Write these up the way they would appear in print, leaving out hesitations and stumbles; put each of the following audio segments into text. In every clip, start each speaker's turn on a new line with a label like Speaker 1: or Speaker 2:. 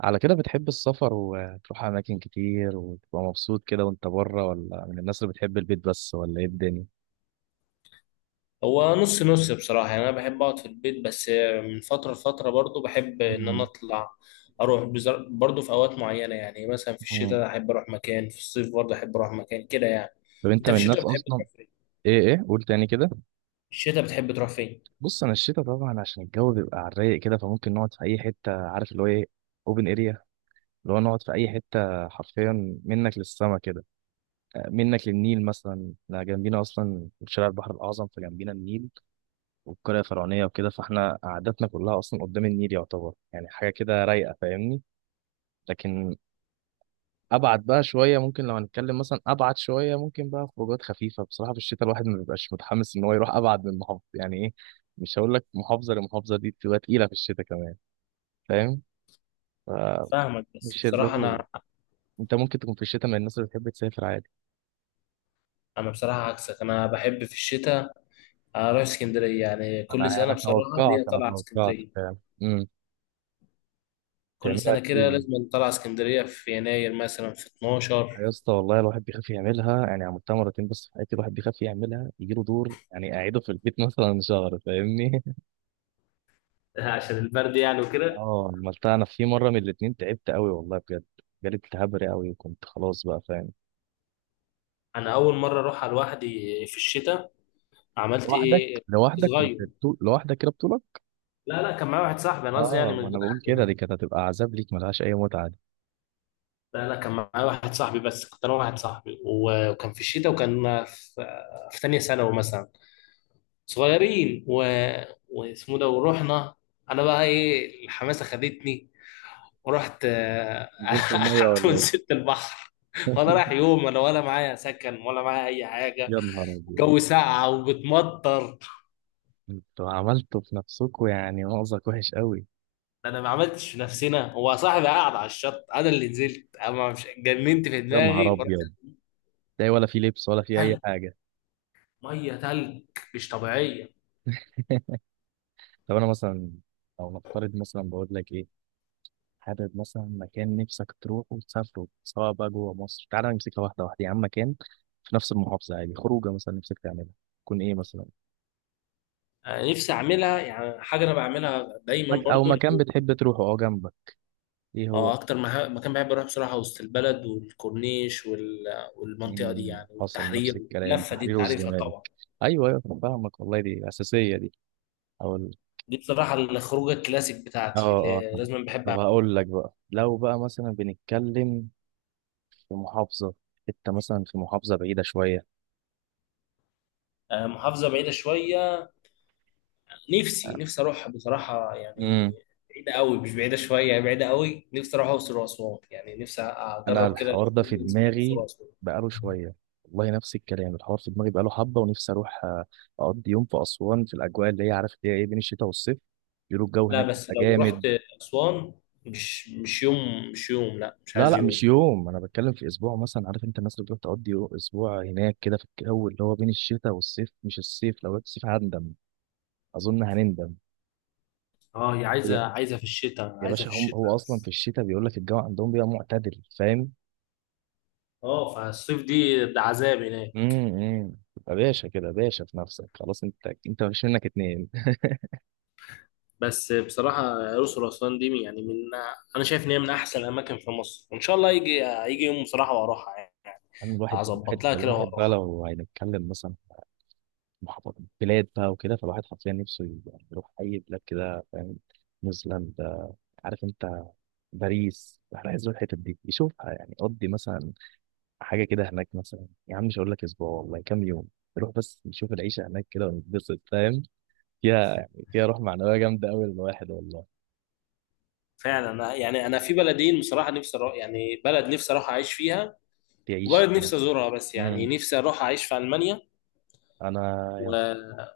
Speaker 1: على كده بتحب السفر وتروح أماكن كتير وتبقى مبسوط كده وأنت بره ولا من الناس اللي بتحب البيت بس ولا إيه الدنيا؟
Speaker 2: هو نص نص بصراحة، يعني أنا بحب أقعد في البيت بس. من فترة لفترة برضو بحب إن أنا
Speaker 1: مم.
Speaker 2: أطلع. برضو في أوقات معينة، يعني مثلا في
Speaker 1: مم.
Speaker 2: الشتاء أحب أروح مكان، في الصيف برضو أحب أروح مكان كده يعني.
Speaker 1: طب أنت
Speaker 2: أنت
Speaker 1: من
Speaker 2: في الشتاء
Speaker 1: الناس
Speaker 2: بتحب
Speaker 1: أصلا
Speaker 2: تروح فين؟
Speaker 1: إيه قول تاني كده.
Speaker 2: في الشتاء بتحب تروح فين؟
Speaker 1: بص أنا الشتا طبعا عشان الجو بيبقى على الرايق كده فممكن نقعد في أي حتة، عارف اللي هو إيه، أوبن إريا، اللي هو نقعد في أي حتة حرفيا منك للسما كده. آه، منك للنيل مثلا، إحنا جنبينا أصلا شارع البحر الأعظم فجنبينا النيل والقرية الفرعونية وكده، فإحنا قعدتنا كلها أصلا قدام النيل، يعتبر يعني حاجة كده رايقة، فاهمني. لكن ابعد بقى شويه، ممكن لو هنتكلم مثلا ابعد شويه، ممكن بقى خروجات خفيفه بصراحه في الشتاء، الواحد ما بيبقاش متحمس ان هو يروح ابعد من محافظه، يعني ايه، مش هقول لك محافظه لمحافظه دي بتبقى تقيله في الشتاء كمان، فاهم، فمش
Speaker 2: فاهمك، بس
Speaker 1: اللي
Speaker 2: بصراحة
Speaker 1: هو
Speaker 2: أنا
Speaker 1: انت ممكن تكون في الشتاء من الناس اللي بتحب تسافر عادي.
Speaker 2: أنا بصراحة عكسك، أنا بحب في الشتاء أروح اسكندرية. يعني كل
Speaker 1: انا
Speaker 2: سنة
Speaker 1: انا
Speaker 2: بصراحة
Speaker 1: توقعت
Speaker 2: ليا
Speaker 1: انا
Speaker 2: طلعة
Speaker 1: توقعت
Speaker 2: اسكندرية،
Speaker 1: فعلا. امم
Speaker 2: كل
Speaker 1: تعملها
Speaker 2: سنة
Speaker 1: كتير
Speaker 2: كده
Speaker 1: يعني.
Speaker 2: لازم طلعة اسكندرية في يناير مثلا، في
Speaker 1: يا
Speaker 2: 12.
Speaker 1: اسطى والله الواحد بيخاف يعملها، يعني عملتها مرتين بس في حياتي، الواحد بيخاف يعملها يجيله دور يعني اعيده في البيت مثلا شهر، فاهمني.
Speaker 2: عشان البرد يعني وكده.
Speaker 1: اه عملتها انا في مره من الاتنين تعبت قوي والله بجد، جالي التهاب رئوي وكنت خلاص بقى، فاهم.
Speaker 2: انا اول مره اروحها لوحدي في الشتاء. عملت
Speaker 1: لوحدك
Speaker 2: ايه؟ كنت
Speaker 1: لوحدك كنت
Speaker 2: صغير.
Speaker 1: بتو... لوحدك كده بطولك؟
Speaker 2: لا لا، كان معايا واحد صاحبي، انا قصدي يعني
Speaker 1: اه
Speaker 2: من
Speaker 1: ما
Speaker 2: غير
Speaker 1: انا بقول
Speaker 2: اهلي
Speaker 1: كده، دي
Speaker 2: يعني.
Speaker 1: كانت هتبقى عذاب ليك ملهاش اي متعه دي.
Speaker 2: لا لا، كان معايا واحد صاحبي، بس كنت انا واحد صاحبي، وكان في الشتاء، وكان في في تانية ثانوي مثلا، صغيرين و... واسمه ده ورحنا. انا بقى ايه الحماسه خدتني ورحت، آه.
Speaker 1: نزلت الميه
Speaker 2: قعدت
Speaker 1: ولا
Speaker 2: ونزلت البحر،
Speaker 1: ايه؟
Speaker 2: ولا رايح يوم ولا ولا معايا سكن ولا معايا اي حاجه.
Speaker 1: يا نهار ابيض،
Speaker 2: الجو ساقعه وبتمطر.
Speaker 1: انتوا عملتوا في نفسكوا يعني مأزق وحش قوي.
Speaker 2: انا ما عملتش في نفسنا، هو صاحبي قاعد على الشط، انا اللي نزلت. انا ما مش جننت في
Speaker 1: يا نهار
Speaker 2: دماغي ورحت.
Speaker 1: ابيض، تلاقي ولا في لبس ولا في اي
Speaker 2: تلج،
Speaker 1: حاجه.
Speaker 2: ميه تلج، مش طبيعيه.
Speaker 1: طب انا مثلا لو نفترض مثلا، بقول لك ايه، حابب مثلا مكان نفسك تروحه وتسافره سواء بقى جوه مصر، تعالى نمسكها واحده واحده يا عم، مكان في نفس المحافظة عادي، خروجة مثلا نفسك تعملها تكون ايه مثلا،
Speaker 2: أنا نفسي اعملها يعني حاجه انا بعملها دايما
Speaker 1: مك... او
Speaker 2: برضو اللي
Speaker 1: مكان
Speaker 2: هو،
Speaker 1: بتحب تروحه اه جنبك، ايه هو؟
Speaker 2: اه اكتر مكان بحب اروح بصراحه وسط البلد والكورنيش وال... والمنطقه دي
Speaker 1: مم،
Speaker 2: يعني،
Speaker 1: حصل نفس
Speaker 2: والتحرير،
Speaker 1: الكلام،
Speaker 2: اللفه دي
Speaker 1: تحرير
Speaker 2: انت عارفها
Speaker 1: والزمالك،
Speaker 2: طبعا.
Speaker 1: ايوه ايوه أنا فاهمك والله دي اساسية دي. او ال-
Speaker 2: دي بصراحه الخروجه الكلاسيك
Speaker 1: اه
Speaker 2: بتاعتي،
Speaker 1: اه
Speaker 2: اللي
Speaker 1: فاهم.
Speaker 2: لازم بحب
Speaker 1: طب
Speaker 2: اعملها.
Speaker 1: هقول لك بقى، لو بقى مثلا بنتكلم في محافظة، انت مثلا في محافظة بعيدة شوية،
Speaker 2: آه، محافظه بعيده شويه، نفسي نفسي اروح بصراحه يعني. بعيده قوي، مش بعيده شويه يعني، بعيده قوي نفسي اروح اقصر واسوان، يعني نفسي
Speaker 1: انا
Speaker 2: اجرب كده
Speaker 1: الحوار ده في
Speaker 2: الاكسبيرينس بتاع اقصر
Speaker 1: دماغي
Speaker 2: واسوان.
Speaker 1: بقاله شويه، والله نفس الكلام، الحوار في دماغي بقاله حبه، ونفسي اروح آه، اقضي يوم في اسوان في الاجواء اللي هي، عارف اللي هي ايه، بين الشتاء والصيف، بيقولوا الجو
Speaker 2: لا
Speaker 1: هناك
Speaker 2: بس
Speaker 1: بيبقى
Speaker 2: لو رحت
Speaker 1: جامد.
Speaker 2: اسوان، مش مش يوم، مش يوم، لا مش
Speaker 1: لا
Speaker 2: عايز
Speaker 1: لا مش
Speaker 2: يوم.
Speaker 1: يوم، انا بتكلم في اسبوع مثلا، عارف انت الناس اللي بتروح تقضي اسبوع هناك كده في الجو اللي هو بين الشتاء والصيف، مش الصيف، لو رحت الصيف هندم، اظن هنندم.
Speaker 2: اه هي
Speaker 1: يا
Speaker 2: عايزه عايزه في الشتاء،
Speaker 1: يا
Speaker 2: عايزه
Speaker 1: باشا،
Speaker 2: في
Speaker 1: هم
Speaker 2: الشتاء
Speaker 1: هو اصلا في
Speaker 2: بس.
Speaker 1: الشتاء بيقول لك الجو عندهم بيبقى معتدل، فاهم.
Speaker 2: اه فالصيف دي ده عذاب هناك.
Speaker 1: تبقى باشا كده، باشا في نفسك خلاص، انت مفيش منك اتنين
Speaker 2: بس بصراحه الاقصر واسوان دي يعني من، انا شايف ان هي من احسن الاماكن في مصر، وان شاء الله يجي يجي يوم بصراحه واروحها يعني.
Speaker 1: يعني. الواحد
Speaker 2: هظبط
Speaker 1: الواحد
Speaker 2: لها كده
Speaker 1: الواحد بقى
Speaker 2: واروحها.
Speaker 1: لو هنتكلم مثلا في محافظ- بلاد بقى وكده، فالواحد حرفيا نفسه يبقى يروح أي بلاد كده، فاهم. نيوزيلندا، عارف أنت، باريس، احنا عايز نروح الحتت دي يشوفها، يعني قضي مثلا حاجة كده هناك مثلا يا عم، مش هقول لك أسبوع والله، كام يوم نروح بس نشوف العيشة هناك كده ونتبسط، فاهم، فيها يعني فيها روح معنوية جامدة أوي للواحد والله.
Speaker 2: فعلا، يعني انا في بلدين بصراحه نفسي اروح، يعني بلد نفسي اروح اعيش فيها،
Speaker 1: تعيش
Speaker 2: وبلد
Speaker 1: في مصر.
Speaker 2: نفسي ازورها بس. يعني
Speaker 1: امم.
Speaker 2: نفسي اروح اعيش في المانيا، و...
Speaker 1: انا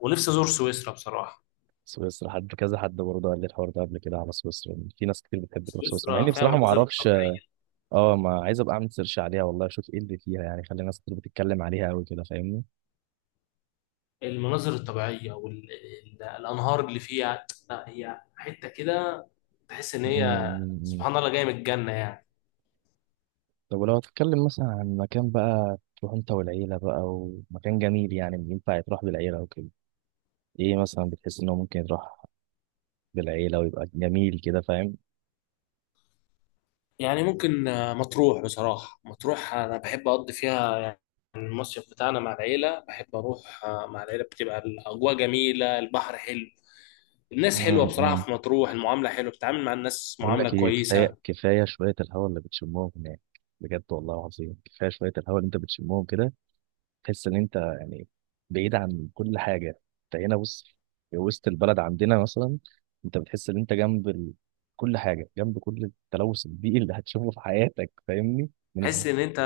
Speaker 2: ونفسي ازور سويسرا بصراحه.
Speaker 1: سويسرا، حد كذا، حد برضه قال لي الحوار ده قبل كده على سويسرا، إن في ناس كتير بتحب تروح سويسرا مع
Speaker 2: سويسرا
Speaker 1: اني
Speaker 2: فيها
Speaker 1: بصراحه ما
Speaker 2: مناظر
Speaker 1: اعرفش.
Speaker 2: طبيعيه،
Speaker 1: اه ما عايز ابقى اعمل سيرش عليها والله اشوف ايه اللي فيها يعني، خلي ناس كتير بتتكلم عليها قوي كده، فاهمني.
Speaker 2: المناظر الطبيعيه والانهار اللي فيها، لا هي حته كده تحس ان
Speaker 1: مم،
Speaker 2: هي
Speaker 1: مم، مم.
Speaker 2: سبحان الله جايه من الجنه يعني.
Speaker 1: طب ولو هتتكلم مثلا عن مكان بقى تروح انت والعيله بقى، ومكان جميل يعني ينفع يتروح بالعيله وكده، ايه مثلا بتحس انه ممكن يروح بالعيله ويبقى جميل كده، فاهم.
Speaker 2: يعني ممكن آه، مطروح بصراحه، مطروح انا بحب اقضي فيها يعني. المصيف بتاعنا مع العيله، بحب اروح آه، مع العيله، بتبقى الاجواء جميله، البحر حلو، الناس حلوه.
Speaker 1: مم،
Speaker 2: بصراحه
Speaker 1: مم.
Speaker 2: في مطروح المعامله حلوه، بتتعامل مع الناس
Speaker 1: بقول
Speaker 2: معامله
Speaker 1: لك ايه،
Speaker 2: كويسه.
Speaker 1: كفايه كفايه شويه الهواء اللي بتشمهم هناك، بجد والله العظيم، كفايه شويه الهواء اللي انت بتشمهم كده، تحس ان انت يعني بعيد عن كل حاجه. انت هنا، بص، في وسط البلد عندنا مثلا، انت بتحس ان انت كل حاجه جنب كل التلوث البيئي اللي هتشوفه في حياتك، فاهمني، من الز...
Speaker 2: تحس ان انت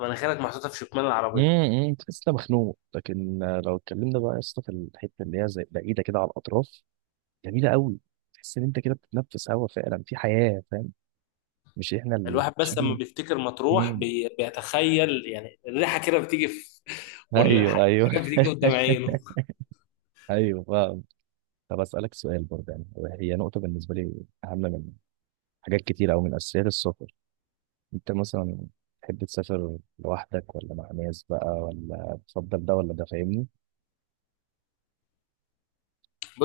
Speaker 2: مناخيرك محطوطه في شكمان العربيه.
Speaker 1: تحس انت مخنوق. لكن آه، لو اتكلمنا بقى يا اسطى في الحته اللي هي زي بعيده كده على الاطراف، جميله قوي، تحس ان انت كده بتتنفس هوا فعلا في حياه، فاهم، مش احنا اللي
Speaker 2: الواحد بس لما
Speaker 1: عايشين.
Speaker 2: بيفتكر مطروح
Speaker 1: امم.
Speaker 2: بيتخيل يعني الريحه كده بتيجي في
Speaker 1: ايوه
Speaker 2: والحاجات
Speaker 1: ايوه.
Speaker 2: بتيجي قدام عينه.
Speaker 1: ايوه فاهم. طب اسالك سؤال برضه يعني، هي نقطه بالنسبه لي اهم منها حاجات كتير أوي من أساسيات السفر، أنت مثلا تحب تسافر لوحدك ولا مع ناس بقى، ولا تفضل ده ولا ده فاهمني؟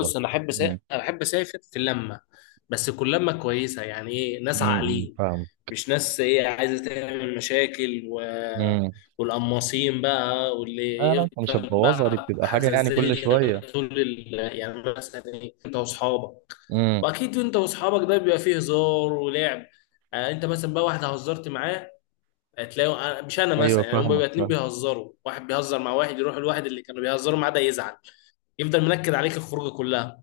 Speaker 1: ولا.
Speaker 2: انا
Speaker 1: مم.
Speaker 2: انا احب اسافر في اللمه، بس تكون لمه كويسه، يعني ايه ناس
Speaker 1: مم. مم.
Speaker 2: عاقلين،
Speaker 1: فاهم.
Speaker 2: مش ناس ايه عايزه تعمل مشاكل و...
Speaker 1: مم.
Speaker 2: والقماصين بقى واللي
Speaker 1: أنا أنت مش
Speaker 2: يفضل
Speaker 1: هتبوظها دي
Speaker 2: بقى
Speaker 1: بتبقى حاجة يعني كل
Speaker 2: حزازيه.
Speaker 1: شوية.
Speaker 2: يعني مثلا ايه انت واصحابك،
Speaker 1: مم.
Speaker 2: واكيد انت واصحابك ده بيبقى فيه هزار ولعب. آه انت مثلا بقى واحد هزرت معاه، هتلاقيه مش انا
Speaker 1: أيوه
Speaker 2: مثلا، يعني هم
Speaker 1: فاهمك
Speaker 2: بيبقى اتنين
Speaker 1: فاهم.
Speaker 2: بيهزروا، واحد بيهزر مع واحد، يروح الواحد اللي كانوا بيهزروا معاه ده يزعل، يفضل منكد عليك الخروجه كلها.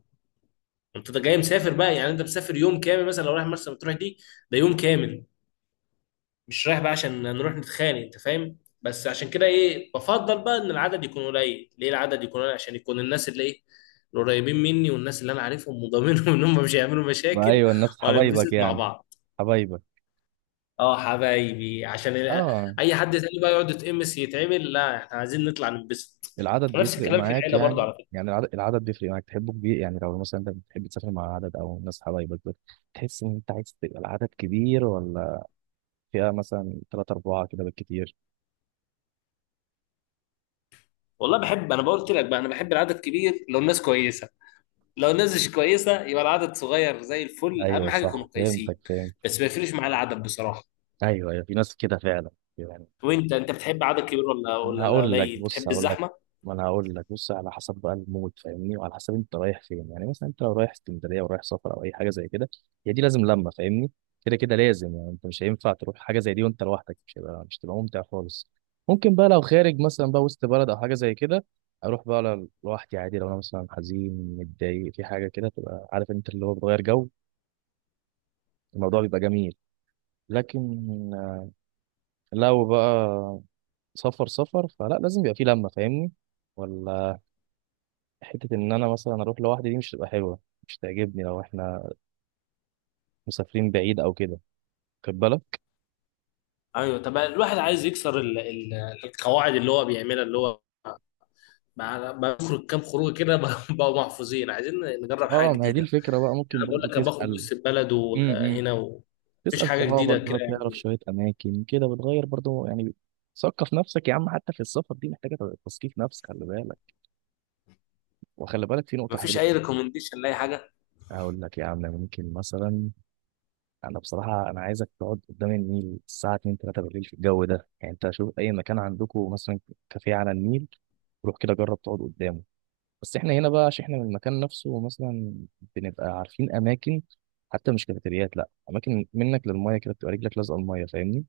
Speaker 2: انت ده جاي مسافر بقى، يعني انت مسافر يوم كامل، مثلا لو رايح مرسى مطروح دي، ده يوم كامل، مش رايح بقى عشان نروح نتخانق، انت فاهم. بس عشان كده ايه، بفضل بقى ان العدد يكون قليل. ليه العدد يكون قليل؟ عشان يكون الناس اللي ايه، القريبين مني، والناس اللي انا عارفهم وضامنهم ان هم مش هيعملوا مشاكل،
Speaker 1: أيوه الناس حبايبك
Speaker 2: وهننبسط مع
Speaker 1: يعني،
Speaker 2: بعض.
Speaker 1: حبايبك،
Speaker 2: اه حبايبي عشان ال-،
Speaker 1: اه.
Speaker 2: اي حد تاني بقى يقعد يتقمص يتعمل، لا احنا عايزين نطلع ننبسط.
Speaker 1: العدد
Speaker 2: ونفس
Speaker 1: بيفرق
Speaker 2: الكلام في
Speaker 1: معاك
Speaker 2: العيله برضو
Speaker 1: يعني،
Speaker 2: على فكره.
Speaker 1: العدد بيفرق معاك، تحبه كبير؟ يعني لو مثلا انت بتحب تسافر مع عدد او ناس حبايبك، تحس ان انت عايز تبقى العدد كبير ولا فئة مثلا ثلاثة أربعة كده بالكتير؟
Speaker 2: والله بحب، انا بقول لك بقى، انا بحب العدد كبير لو الناس كويسه، لو الناس مش كويسه يبقى العدد صغير زي الفل، اهم
Speaker 1: ايوه
Speaker 2: حاجه
Speaker 1: صح
Speaker 2: يكونوا
Speaker 1: فهمتك
Speaker 2: كويسين.
Speaker 1: فهمت.
Speaker 2: بس ما يفرقش معايا العدد بصراحه.
Speaker 1: ايوه ايوه في ناس كده فعلا يعني.
Speaker 2: وانت بتحب عدد كبير ولا ولا
Speaker 1: انا
Speaker 2: ولا
Speaker 1: هقول لك
Speaker 2: قليل؟
Speaker 1: بص
Speaker 2: بتحب
Speaker 1: هقول لك
Speaker 2: الزحمه؟
Speaker 1: ما انا هقول لك بص، على حسب بقى المود، فاهمني، وعلى حسب انت رايح فين، يعني مثلا انت لو رايح اسكندريه ورايح سفر او اي حاجه زي كده، هي دي لازم لمه، فاهمني، كده كده لازم، يعني انت مش هينفع تروح حاجه زي دي وانت لوحدك، مش هيبقى، مش تبقى ممتع خالص. ممكن بقى لو خارج مثلا بقى وسط بلد او حاجه زي كده، اروح بقى لوحدي عادي، لو انا مثلا حزين متضايق في حاجه كده، تبقى عارف انت اللي هو بتغير جو، الموضوع بيبقى جميل. لكن لو بقى سفر سفر فلا، لازم يبقى فيه لمة، فاهمني، ولا حتة إن أنا مثلا أروح لوحدي دي مش هتبقى حلوة، مش تعجبني لو إحنا مسافرين بعيد أو كده، خد بالك.
Speaker 2: ايوه، طب الواحد عايز يكسر القواعد اللي هو بيعملها، اللي هو بخرج كام خروج كده بقوا محفوظين، عايزين نجرب حاجه
Speaker 1: اه ما هي دي
Speaker 2: جديده.
Speaker 1: الفكرة بقى،
Speaker 2: يعني
Speaker 1: ممكن
Speaker 2: انا بقول
Speaker 1: برضو
Speaker 2: لك، انا بخرج
Speaker 1: تسأل،
Speaker 2: وسط البلد
Speaker 1: امم،
Speaker 2: وهنا ومفيش
Speaker 1: تسأل
Speaker 2: حاجه
Speaker 1: صحابك
Speaker 2: جديده كده
Speaker 1: بقى، تعرف
Speaker 2: يعني.
Speaker 1: شوية أماكن كده بتغير برضو يعني، ثقف نفسك يا عم، حتى في السفر دي محتاجة تثقيف نفس، خلي بالك، وخلي بالك في نقطة
Speaker 2: مفيش
Speaker 1: حلوة.
Speaker 2: اي ريكومنديشن لاي حاجه.
Speaker 1: هقول لك يا عم، ممكن مثلا، انا بصراحه انا عايزك تقعد قدام النيل الساعه 2 3 بالليل في الجو ده، يعني انت شوف اي مكان عندكم مثلا كافيه على النيل، روح كده جرب تقعد قدامه. بس احنا هنا بقى عشان احنا من المكان نفسه مثلا، بنبقى عارفين اماكن، حتى مش كافيتريات، لا اماكن منك للميه كده، بتبقى رجلك لازقه الميه، فاهمني،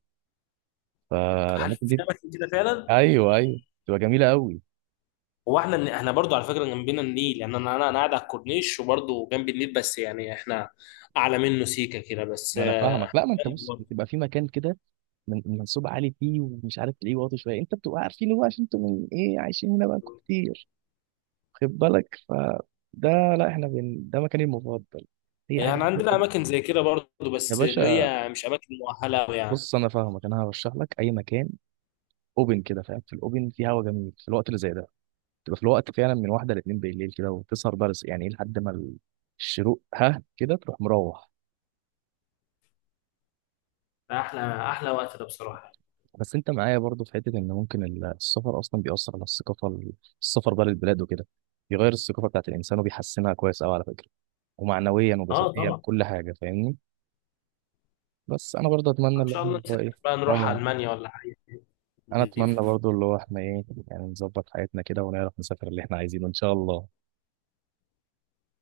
Speaker 2: هل
Speaker 1: فالاماكن
Speaker 2: في
Speaker 1: دي.
Speaker 2: اماكن كده فعلا؟
Speaker 1: ايوه ايوه بتبقى جميله قوي.
Speaker 2: هو احنا احنا برضو على فكره جنبنا النيل، يعني انا انا أنا قاعد على الكورنيش وبرضو جنب النيل، بس يعني احنا اعلى منه سيكه كده بس،
Speaker 1: ما انا
Speaker 2: آه.
Speaker 1: فاهمك، لا ما انت بص بتبقى في مكان كده من منسوب عالي فيه، ومش عارف تلاقيه واطي شويه، انت بتبقى عارفينه بقى عشان انتوا من ايه عايشين هنا بقى كتير، خد بالك، فده. لا احنا بن... ده مكاني المفضل. اي حاجه لها
Speaker 2: يعني
Speaker 1: علاقة
Speaker 2: عندنا اماكن زي كده برضو،
Speaker 1: يا
Speaker 2: بس اللي
Speaker 1: باشا،
Speaker 2: هي مش اماكن مؤهله أوي يعني.
Speaker 1: بص انا فاهمك، انا هرشح لك اي مكان اوبن كده، فاهم، في الاوبن في هوا جميل في الوقت اللي زي ده، تبقى في الوقت فعلا من واحده لاتنين بالليل كده، وتسهر بقى يعني ايه، لحد ما الشروق، ها كده تروح مروح.
Speaker 2: احلى احلى وقت ده بصراحه.
Speaker 1: بس انت معايا برضو في حته ان ممكن السفر اصلا بيأثر على الثقافه، السفر بقى للبلاد وكده بيغير الثقافه بتاعت الانسان وبيحسنها كويس قوي على فكره، ومعنويا
Speaker 2: اه
Speaker 1: وجسديا
Speaker 2: طبعا.
Speaker 1: كل حاجه، فاهمني. بس انا برضه اتمنى
Speaker 2: ان
Speaker 1: ان
Speaker 2: شاء
Speaker 1: احنا
Speaker 2: الله
Speaker 1: هو
Speaker 2: نسافر
Speaker 1: ايه،
Speaker 2: بقى نروح
Speaker 1: اه،
Speaker 2: المانيا ولا حاجه
Speaker 1: انا
Speaker 2: دي.
Speaker 1: اتمنى برضو اللي هو احنا ايه، يعني نظبط حياتنا كده ونعرف نسافر اللي احنا عايزينه ان شاء الله.